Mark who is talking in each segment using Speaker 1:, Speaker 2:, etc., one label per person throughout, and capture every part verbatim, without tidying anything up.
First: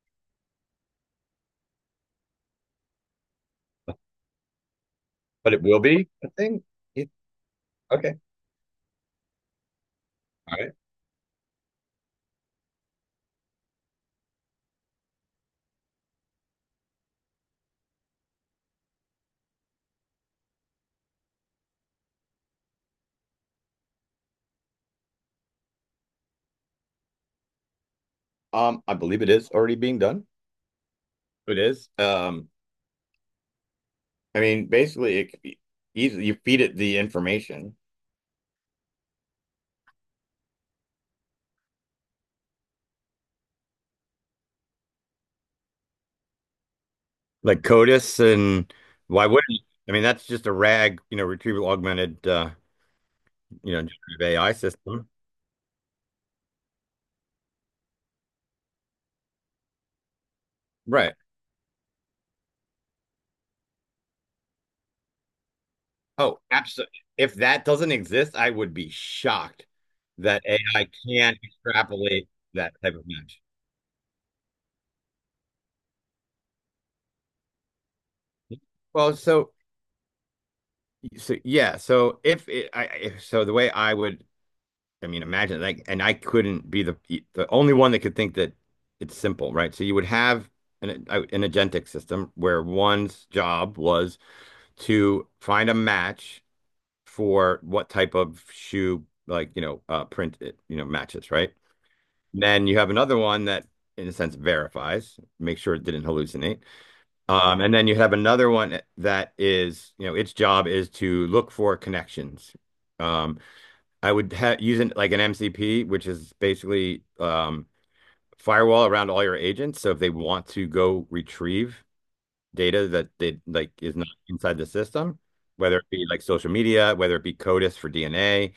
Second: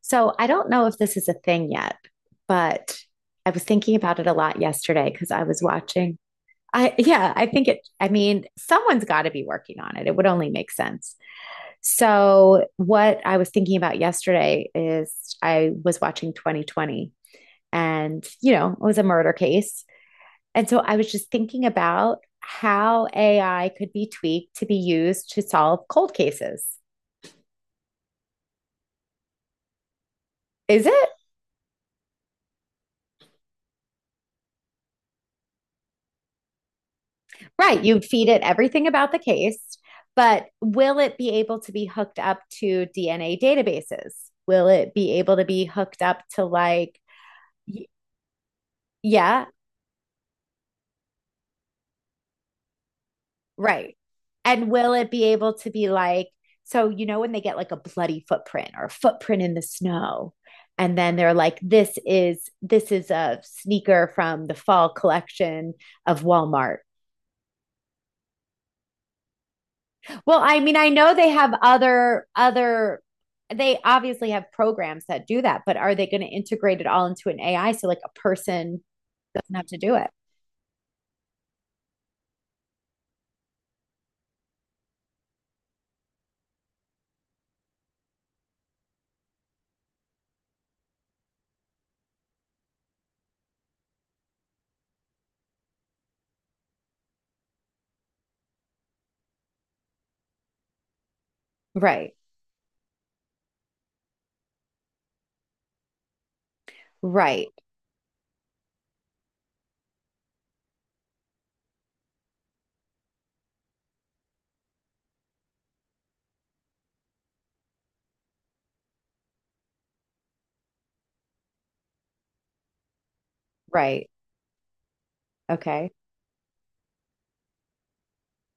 Speaker 1: So I don't know if this is a thing yet, but I was thinking about it a lot yesterday because I
Speaker 2: But it
Speaker 1: was
Speaker 2: will be
Speaker 1: watching.
Speaker 2: a thing.
Speaker 1: I,
Speaker 2: Yeah.
Speaker 1: yeah, I think it, I
Speaker 2: Okay.
Speaker 1: mean, Someone's got to be working on it. It would only
Speaker 2: All
Speaker 1: make
Speaker 2: right.
Speaker 1: sense. So, what I was thinking about yesterday is I was watching twenty twenty and, you know, it was a murder case. And so I was just thinking about how A I could be tweaked to be used to solve cold cases.
Speaker 2: Um, I believe it is already being done.
Speaker 1: Is it?
Speaker 2: It is. Um, I mean, basically, it, c- you feed it the information.
Speaker 1: Right. You would feed it everything about the case, but will it be able to be hooked up to D N A databases? Will it be able to be hooked up to like,
Speaker 2: Like
Speaker 1: y-
Speaker 2: CODIS and why
Speaker 1: yeah,
Speaker 2: wouldn't I mean That's just a rag, you know, retrieval augmented uh, you know,
Speaker 1: right.
Speaker 2: A I
Speaker 1: And will
Speaker 2: system.
Speaker 1: it be able to be like, so, you know, when they get like a bloody footprint or a footprint in the snow, and
Speaker 2: Right.
Speaker 1: then they're like, this is, this is a sneaker from the fall collection of
Speaker 2: Oh,
Speaker 1: Walmart.
Speaker 2: absolutely. If that doesn't exist, I would be shocked
Speaker 1: Well,
Speaker 2: that
Speaker 1: I mean,
Speaker 2: A I
Speaker 1: I know they
Speaker 2: can
Speaker 1: have other
Speaker 2: extrapolate that type
Speaker 1: other
Speaker 2: of match.
Speaker 1: they obviously have programs that do that, but are they going to integrate it all into an A I so like a person
Speaker 2: Well, so
Speaker 1: doesn't have to do it?
Speaker 2: So yeah, so if it, I I- so the way I would I mean, imagine like, and I couldn't be the the only one that could think that. It's simple, right? So you would have an an agentic system where one's job was to find a match for what type of shoe, like, you know, uh, print it, you know, matches, right?
Speaker 1: Right.
Speaker 2: Then you have another one that, in a sense, verifies, make sure it didn't hallucinate.
Speaker 1: Right.
Speaker 2: Um, and then you have another one that is, you know, its job is to look for connections. Um, I would ha use it like an M C P, which is basically um, firewall around all your agents. So if they want to go retrieve data that they like is not
Speaker 1: Right.
Speaker 2: inside the system, whether it
Speaker 1: Okay.
Speaker 2: be like social media, whether it be CODIS for D N A,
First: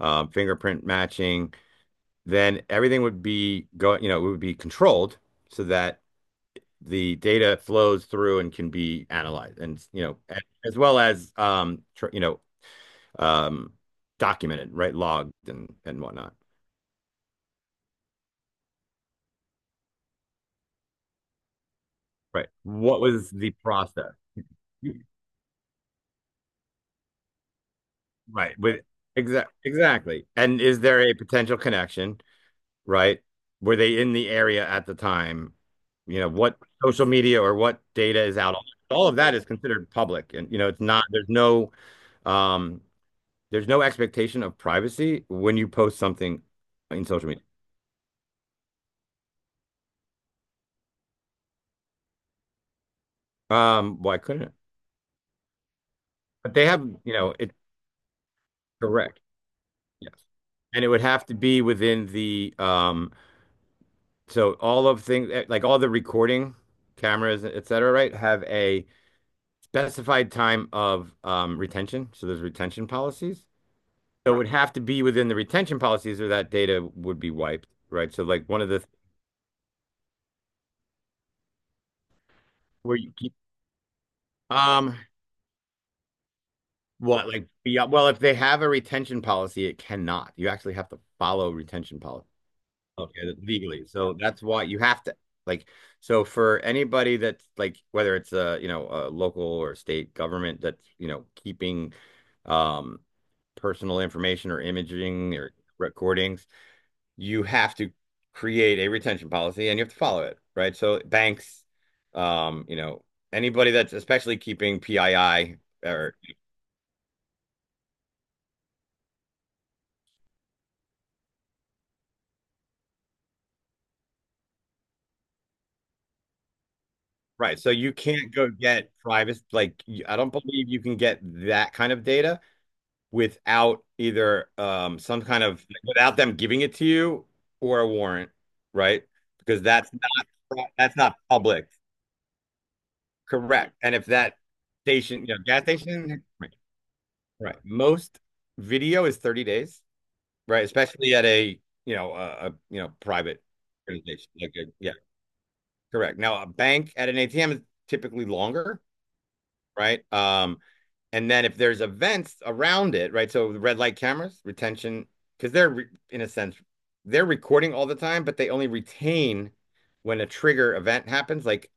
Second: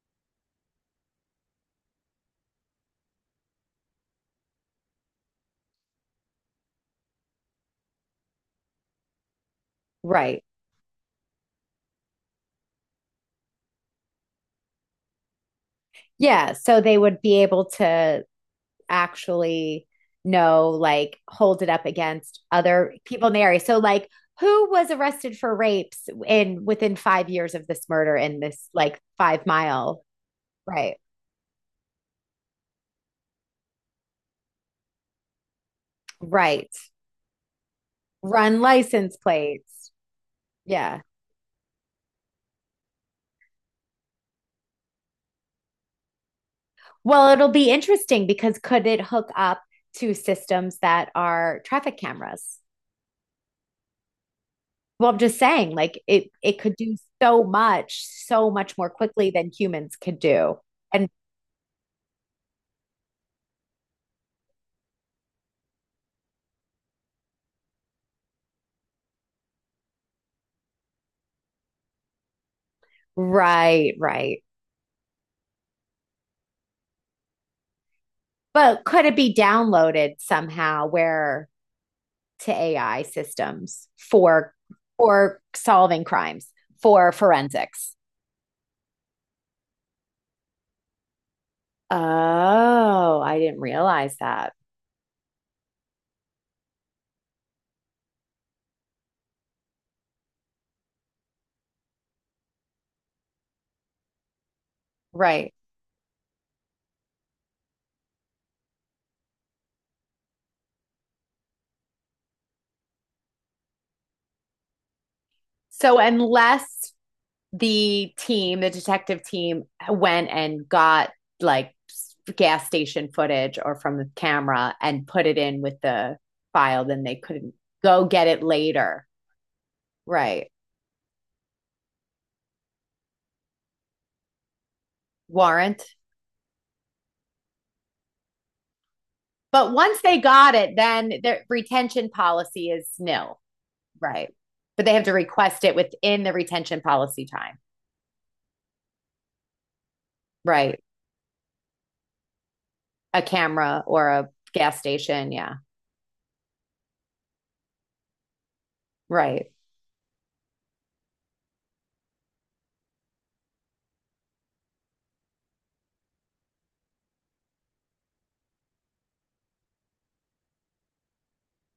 Speaker 2: um, fingerprint matching, then everything would be go, you know, it would be controlled, so that the data flows through and can be analyzed, and you know, a-
Speaker 1: Right.
Speaker 2: as well as um, tr you know, um, documented, right, logged and and whatnot.
Speaker 1: Yeah, so they would be able to actually know like hold it up against
Speaker 2: Right.
Speaker 1: other
Speaker 2: What
Speaker 1: people
Speaker 2: was
Speaker 1: in the
Speaker 2: the
Speaker 1: area. So like
Speaker 2: process?
Speaker 1: who was arrested for rapes in within five years of this murder in
Speaker 2: Right.
Speaker 1: this
Speaker 2: With
Speaker 1: like 5
Speaker 2: exa-
Speaker 1: mile,
Speaker 2: exactly. And is
Speaker 1: right?
Speaker 2: there a potential connection? Right. Were they in the area at the time? You know, what
Speaker 1: Right.
Speaker 2: social media or what data is out?
Speaker 1: Run
Speaker 2: All of
Speaker 1: license
Speaker 2: that is considered
Speaker 1: plates.
Speaker 2: public. And, you know, it's
Speaker 1: Yeah.
Speaker 2: not, there's no, um, there's no expectation of privacy when you post something in
Speaker 1: Well,
Speaker 2: social media.
Speaker 1: it'll be interesting because could it hook up to systems that are traffic cameras?
Speaker 2: Um, why couldn't it?
Speaker 1: Well, I'm just saying, like it
Speaker 2: But
Speaker 1: it
Speaker 2: they
Speaker 1: could
Speaker 2: have,
Speaker 1: do
Speaker 2: you know,
Speaker 1: so
Speaker 2: it's
Speaker 1: much, so much more
Speaker 2: correct.
Speaker 1: quickly than humans
Speaker 2: Yes.
Speaker 1: could do.
Speaker 2: And it would
Speaker 1: And
Speaker 2: have to be within the um So all of things eh, like all the recording cameras, et cetera, right, have a specified time of um, retention. So there's retention policies.
Speaker 1: right,
Speaker 2: So it right,
Speaker 1: right.
Speaker 2: would have to be within the retention policies, or that data would be wiped, right? So like one of the
Speaker 1: But could it be downloaded somehow where to
Speaker 2: where
Speaker 1: A I
Speaker 2: you keep
Speaker 1: systems for
Speaker 2: um
Speaker 1: for solving crimes, for
Speaker 2: what like beyond,
Speaker 1: forensics?
Speaker 2: well, if they have a retention policy, it cannot. You actually have to follow retention policy.
Speaker 1: Oh,
Speaker 2: Okay,
Speaker 1: I didn't
Speaker 2: legally. So
Speaker 1: realize
Speaker 2: that's
Speaker 1: that.
Speaker 2: why you have to, like, so for anybody that's like, whether it's a, you know, a local or state government that's, you know, keeping um personal information or imaging or
Speaker 1: Right.
Speaker 2: recordings, you have to create a retention policy and you have to follow it, right? So banks, um, you know, anybody that's especially keeping P I I
Speaker 1: So
Speaker 2: or
Speaker 1: unless the team, the detective team, went and got like gas station footage or from the camera and put it in with the file. Then they couldn't
Speaker 2: right. So you
Speaker 1: go get
Speaker 2: can't
Speaker 1: it
Speaker 2: go get
Speaker 1: later.
Speaker 2: private like y- I don't
Speaker 1: Right.
Speaker 2: believe you can get that kind of data without either um some kind of,
Speaker 1: Warrant.
Speaker 2: without them giving it to you or a warrant, right? Because
Speaker 1: But
Speaker 2: that's
Speaker 1: once they got
Speaker 2: not,
Speaker 1: it,
Speaker 2: that's
Speaker 1: then
Speaker 2: not
Speaker 1: their
Speaker 2: public.
Speaker 1: retention policy is nil.
Speaker 2: Correct. And if
Speaker 1: Right.
Speaker 2: that
Speaker 1: But they have to
Speaker 2: station, you know, gas
Speaker 1: request it within
Speaker 2: station,
Speaker 1: the
Speaker 2: right.
Speaker 1: retention policy
Speaker 2: Right.
Speaker 1: time.
Speaker 2: Most video is thirty days, right?
Speaker 1: Right.
Speaker 2: Especially at a, you know, a, a you know,
Speaker 1: A
Speaker 2: private
Speaker 1: camera or a
Speaker 2: organization. Like a,
Speaker 1: gas
Speaker 2: yeah,
Speaker 1: station. Yeah.
Speaker 2: correct. Now a bank at an A T M is typically longer,
Speaker 1: Right.
Speaker 2: right? Um, And then if there's events around it, right? So the red light cameras, retention, because they're, in a sense, they're recording all the time, but they only retain when a trigger event happens. Like,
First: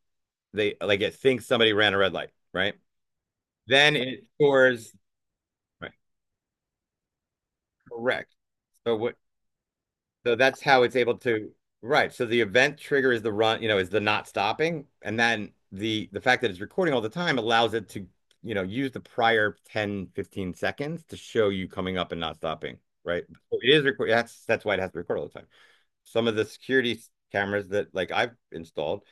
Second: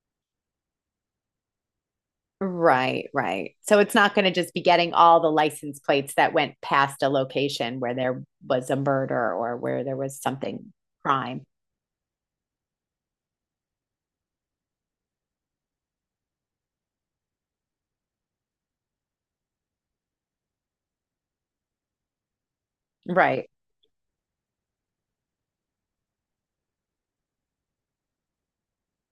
Speaker 2: they like it thinks somebody ran a red light, right?
Speaker 1: Right, right. So it's
Speaker 2: Then
Speaker 1: not going
Speaker 2: it
Speaker 1: to just be
Speaker 2: stores
Speaker 1: getting all the license
Speaker 2: right,
Speaker 1: plates that went past a location where there
Speaker 2: correct.
Speaker 1: was a
Speaker 2: So what,
Speaker 1: murder or where there was
Speaker 2: so that's
Speaker 1: something
Speaker 2: how it's able
Speaker 1: crime.
Speaker 2: to, right. So the event trigger is the run, you know, is the not stopping. And then the the fact that it's recording all the time allows it to, you know, use the prior ten fifteen seconds to show you coming up and not stopping, right?
Speaker 1: Right.
Speaker 2: So it is record, that's that's why it has to record all the time. Some of the security cameras that like I've installed,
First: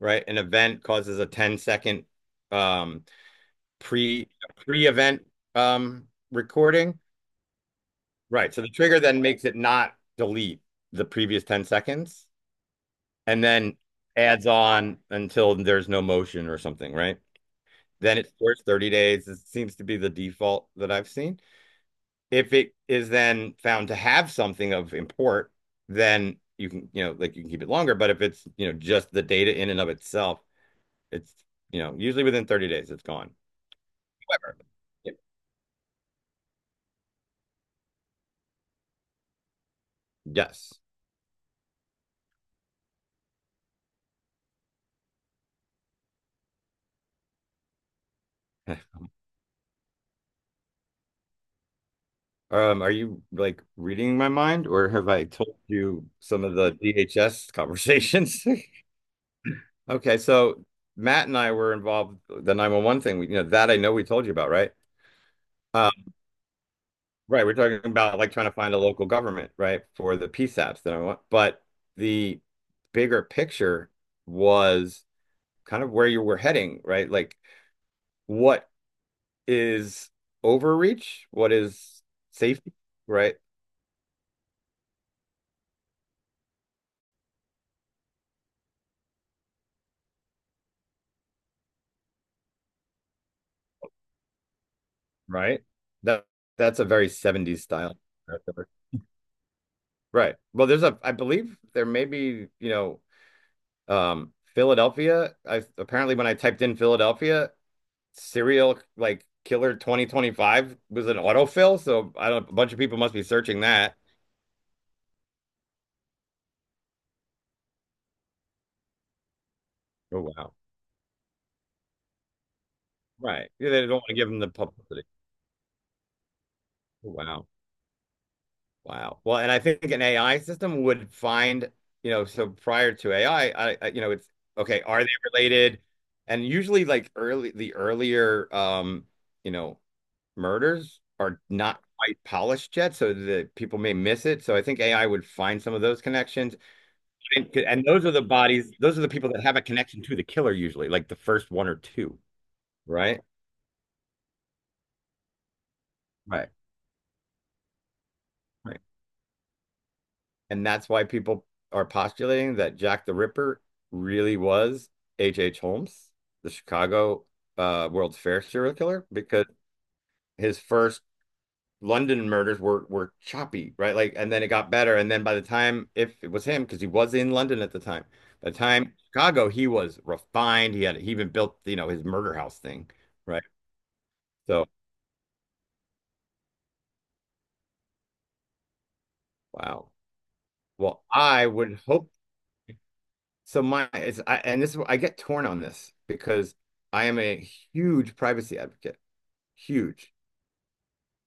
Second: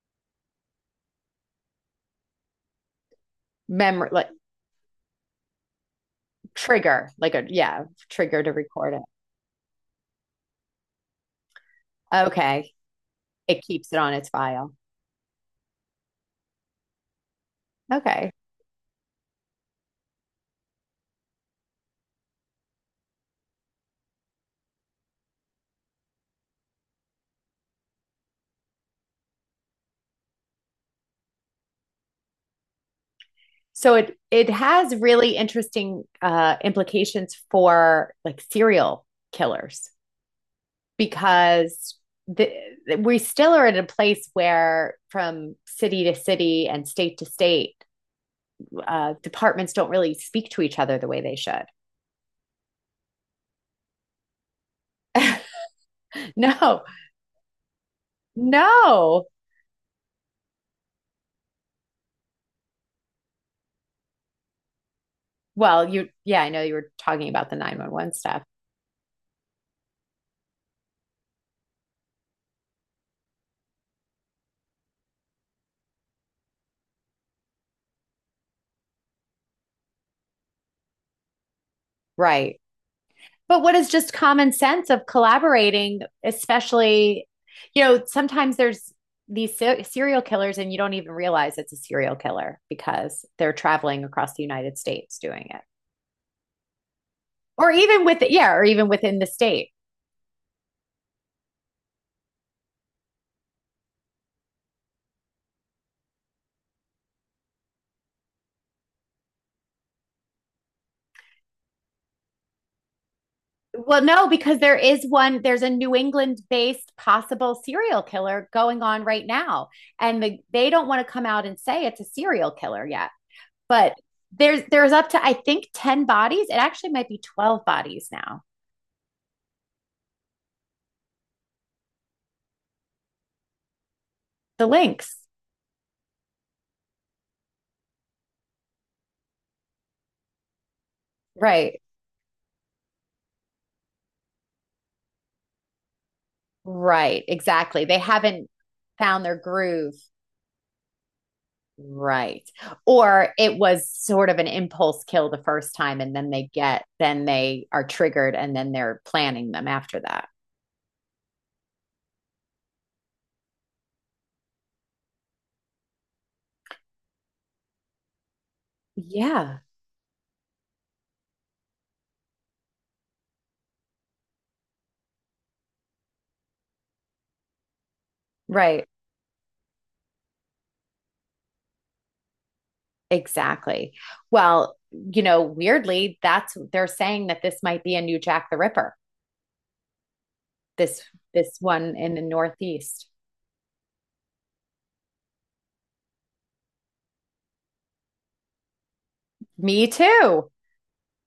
Speaker 2: right? An event causes a ten second um
Speaker 1: Memory,
Speaker 2: pre
Speaker 1: like
Speaker 2: pre-event um recording.
Speaker 1: trigger, like a, yeah, trigger to
Speaker 2: Right. So the
Speaker 1: record
Speaker 2: trigger
Speaker 1: it.
Speaker 2: then makes it not delete the previous ten seconds
Speaker 1: Okay.
Speaker 2: and
Speaker 1: It
Speaker 2: then
Speaker 1: keeps it on its
Speaker 2: adds
Speaker 1: file.
Speaker 2: on until there's no motion or something, right? Then it
Speaker 1: Okay.
Speaker 2: stores thirty days. It seems to be the default that I've seen. If it is then found to have something of import, then you can, you know, like, you can keep it longer. But if it's, you know, just the data in and of itself, it's, you know, usually within thirty days, it's gone.
Speaker 1: So it it
Speaker 2: However,
Speaker 1: has
Speaker 2: y-
Speaker 1: really interesting uh implications for like serial killers,
Speaker 2: yes.
Speaker 1: because the, we still are at a place where from city to city and state to state uh, departments don't really speak to each other the way they should.
Speaker 2: Um, are you like reading my mind, or have I told you some of the
Speaker 1: No,
Speaker 2: D H S conversations?
Speaker 1: no.
Speaker 2: Okay, so Matt and I were involved with the nine one one thing. We, you know, that I know we told you about, right?
Speaker 1: Well, you,
Speaker 2: Um,
Speaker 1: yeah, I know you were talking
Speaker 2: right,
Speaker 1: about
Speaker 2: we're
Speaker 1: the
Speaker 2: talking
Speaker 1: nine one one
Speaker 2: about like
Speaker 1: stuff.
Speaker 2: trying to find a local government, right, for the P SAPs that I want. But the bigger picture was kind of where you were heading, right? Like, what is overreach? What is
Speaker 1: Right,
Speaker 2: safety? Right,
Speaker 1: but what is just common sense of collaborating, especially, you know, sometimes there's these ser- serial killers and you don't even realize it's a serial killer because they're traveling across the United States doing it.
Speaker 2: right. That that's a very seventies
Speaker 1: Or
Speaker 2: style.
Speaker 1: even with, yeah, or even within the state.
Speaker 2: Right. Well, there's a, I believe there may be, you know, Um, Philadelphia. I apparently when I typed in Philadelphia, serial like killer twenty twenty-five was an autofill. So I don't. A bunch of people must be searching that.
Speaker 1: Well, no, because there is one, there's a New England based possible serial killer going on right now.
Speaker 2: Oh
Speaker 1: And the,
Speaker 2: wow.
Speaker 1: they don't want to come out and say it's a serial killer yet.
Speaker 2: Right. Yeah, they don't
Speaker 1: But
Speaker 2: want to give them the
Speaker 1: there's there's
Speaker 2: publicity.
Speaker 1: up to I think ten bodies. It actually might
Speaker 2: Oh,
Speaker 1: be
Speaker 2: wow.
Speaker 1: twelve bodies now.
Speaker 2: Wow. Well, and I think an A I system would find, you know, so prior to A I, I I, I you know, it's
Speaker 1: The
Speaker 2: okay, are they
Speaker 1: links.
Speaker 2: related? And usually like early the earlier um, you know, murders are
Speaker 1: Right.
Speaker 2: not quite polished yet, so that people may miss it. So I think A I would find some of those connections.
Speaker 1: Right.
Speaker 2: And,
Speaker 1: Exactly.
Speaker 2: and
Speaker 1: They
Speaker 2: those are the
Speaker 1: haven't
Speaker 2: bodies, those are the
Speaker 1: found
Speaker 2: people
Speaker 1: their
Speaker 2: that have a
Speaker 1: groove.
Speaker 2: connection to the killer usually, like the first one or two,
Speaker 1: Right.
Speaker 2: right?
Speaker 1: Or it was sort of an impulse kill the first time and then
Speaker 2: Right.
Speaker 1: they get then they are triggered and then
Speaker 2: Right.
Speaker 1: they're planning them after that.
Speaker 2: And that's why people are postulating that Jack the Ripper really was H H. Holmes, the Chicago uh, World's Fair serial killer, because
Speaker 1: Yeah.
Speaker 2: his first London murders were were choppy, right? Like, and then it got better. And then by the time, if it was him, because he was in London at the time, by the
Speaker 1: Right.
Speaker 2: time Chicago, he was refined. He had he even built, you know, his murder house thing, right?
Speaker 1: Exactly.
Speaker 2: So,
Speaker 1: Well, you know, weirdly, that's they're saying that this might be a new Jack the Ripper.
Speaker 2: wow.
Speaker 1: This
Speaker 2: Well, I
Speaker 1: this
Speaker 2: would
Speaker 1: one
Speaker 2: hope
Speaker 1: in the Northeast.
Speaker 2: so. My it's I, and this is- I get torn on this because I am a huge privacy advocate,
Speaker 1: Me
Speaker 2: huge.
Speaker 1: too.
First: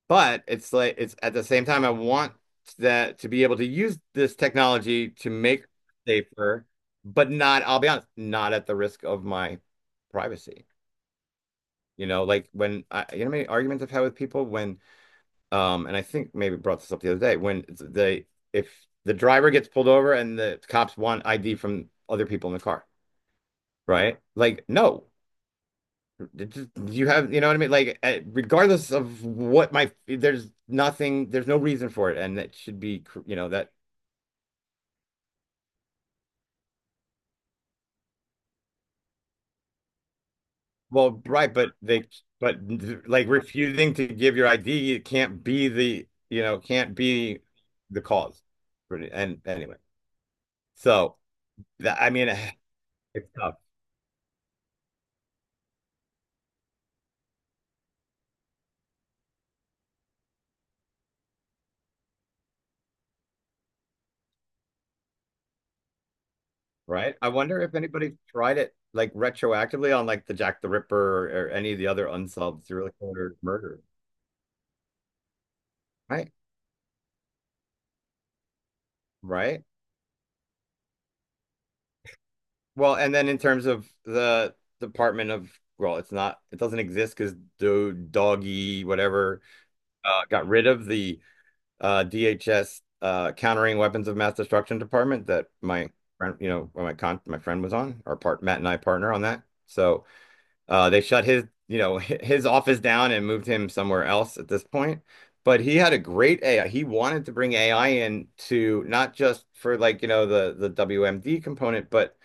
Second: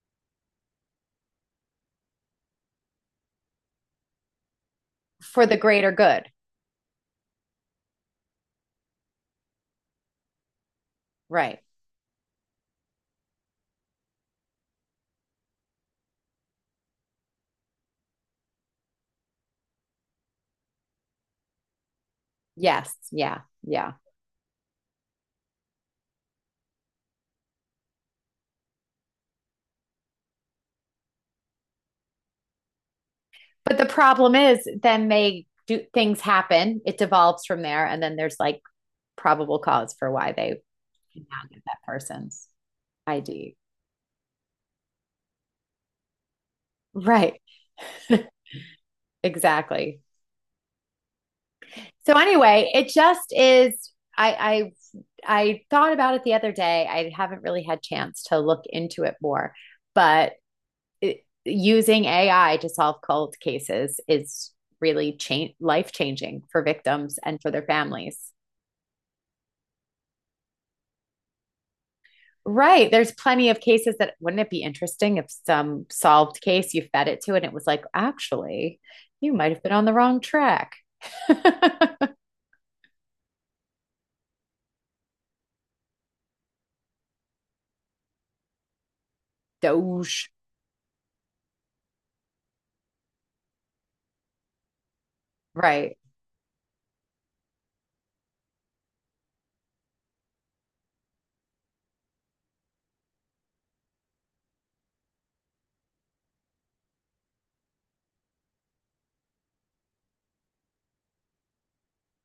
Speaker 2: But it's like, it's at the same time I want that to be able to use this technology to
Speaker 1: For the
Speaker 2: make
Speaker 1: greater good.
Speaker 2: safer, but not, I'll be honest, not at the risk of my privacy.
Speaker 1: Right.
Speaker 2: You know, like when I, you know, how many arguments I've had with people when, um, and I think maybe brought this up the other day when they, if the driver gets pulled over and the cops want I D from other people in the car,
Speaker 1: Yes. Yeah. Yeah.
Speaker 2: right? Like, no, you have, you know what I mean? Like, uh, regardless of what my, there's nothing, there's no reason for it, and that should be, you know, that.
Speaker 1: But the problem is then they do things happen. It devolves from there and then there's like probable cause for why they
Speaker 2: Well,
Speaker 1: can now
Speaker 2: right,
Speaker 1: get
Speaker 2: but
Speaker 1: that
Speaker 2: they,
Speaker 1: person's
Speaker 2: but like
Speaker 1: I D.
Speaker 2: refusing to give your I D, it can't be the, you know, can't be
Speaker 1: Right.
Speaker 2: the cause for it. And anyway,
Speaker 1: Exactly.
Speaker 2: so that I
Speaker 1: So
Speaker 2: mean, eh,
Speaker 1: anyway, it
Speaker 2: it's
Speaker 1: just
Speaker 2: tough,
Speaker 1: is I I I thought about it the other day. I haven't really had chance to look into it more, but it, using A I to solve cold cases is really change life changing for
Speaker 2: right?
Speaker 1: victims
Speaker 2: I
Speaker 1: and for
Speaker 2: wonder
Speaker 1: their
Speaker 2: if anybody
Speaker 1: families.
Speaker 2: tried it like retroactively on like the Jack the Ripper, or any of the other unsolved
Speaker 1: Right.
Speaker 2: serial
Speaker 1: There's
Speaker 2: killer
Speaker 1: plenty of
Speaker 2: murders,
Speaker 1: cases that wouldn't it be interesting if some
Speaker 2: right?
Speaker 1: solved case you fed it to and it was like, actually, you might have
Speaker 2: Right?
Speaker 1: been on the wrong track.
Speaker 2: Well, and then in terms of the Department of, well, it's not, it doesn't exist because do doggy whatever uh,
Speaker 1: Doge.
Speaker 2: got rid of the uh, D H S uh, Countering Weapons of Mass Destruction Department that my
Speaker 1: Right.
Speaker 2: friend, you know, my con my friend was on, our part Matt and I partner on that. So. Uh, they shut his, you know, hi- his office down and moved him somewhere else at this point. But he had a great A I. He wanted to bring A I in to not just for like, you know, the the W M D component, but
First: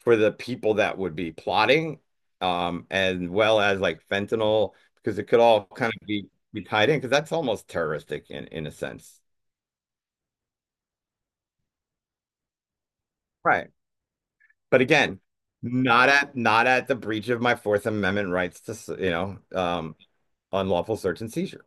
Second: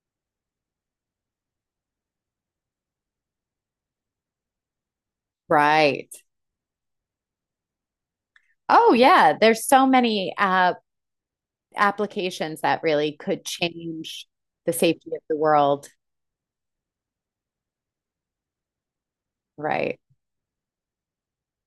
Speaker 2: for the people that would be plotting, um, as well as like fentanyl, because it could all kind of
Speaker 1: Right.
Speaker 2: be be tied in, because that's almost terroristic in in a
Speaker 1: Oh
Speaker 2: sense.
Speaker 1: yeah, there's so many uh applications that really could
Speaker 2: Right.
Speaker 1: change the
Speaker 2: But
Speaker 1: safety
Speaker 2: again,
Speaker 1: of the world.
Speaker 2: not at, not at the breach of my Fourth Amendment rights to, s- you know, um,
Speaker 1: Right.
Speaker 2: unlawful search and seizure.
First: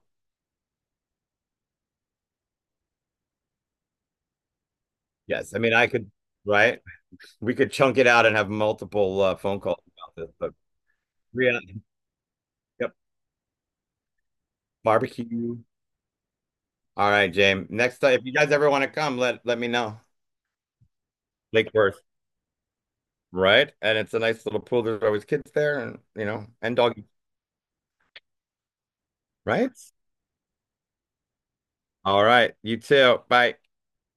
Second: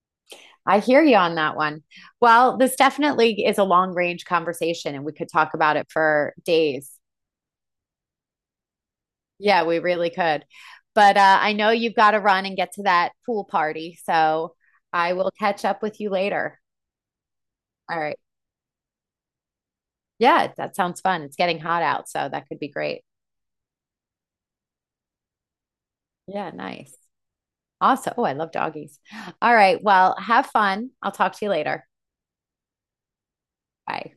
Speaker 1: I hear you on that one. Well, this definitely is a long range conversation and we could
Speaker 2: Yes,
Speaker 1: talk
Speaker 2: I mean
Speaker 1: about it
Speaker 2: I could,
Speaker 1: for
Speaker 2: right?
Speaker 1: days.
Speaker 2: We could chunk it out and have multiple uh, phone
Speaker 1: Yeah, we
Speaker 2: calls
Speaker 1: really
Speaker 2: about this,
Speaker 1: could.
Speaker 2: but
Speaker 1: But uh, I
Speaker 2: yeah,
Speaker 1: know you've got to run and get to
Speaker 2: yep,
Speaker 1: that pool party. So I will
Speaker 2: barbecue.
Speaker 1: catch up with you later.
Speaker 2: All right, James.
Speaker 1: All
Speaker 2: Next time,
Speaker 1: right.
Speaker 2: if you guys ever want to come, let let me know.
Speaker 1: Yeah, that sounds fun. It's getting
Speaker 2: Lake
Speaker 1: hot
Speaker 2: Worth,
Speaker 1: out. So that could be great.
Speaker 2: right? And it's a nice little pool. There's always kids there, and, you know,
Speaker 1: Yeah,
Speaker 2: and
Speaker 1: nice.
Speaker 2: doggy,
Speaker 1: Awesome. Oh, I love doggies. All
Speaker 2: right?
Speaker 1: right. Well, have fun. I'll talk to you later.
Speaker 2: All right, you too. Bye.
Speaker 1: Bye.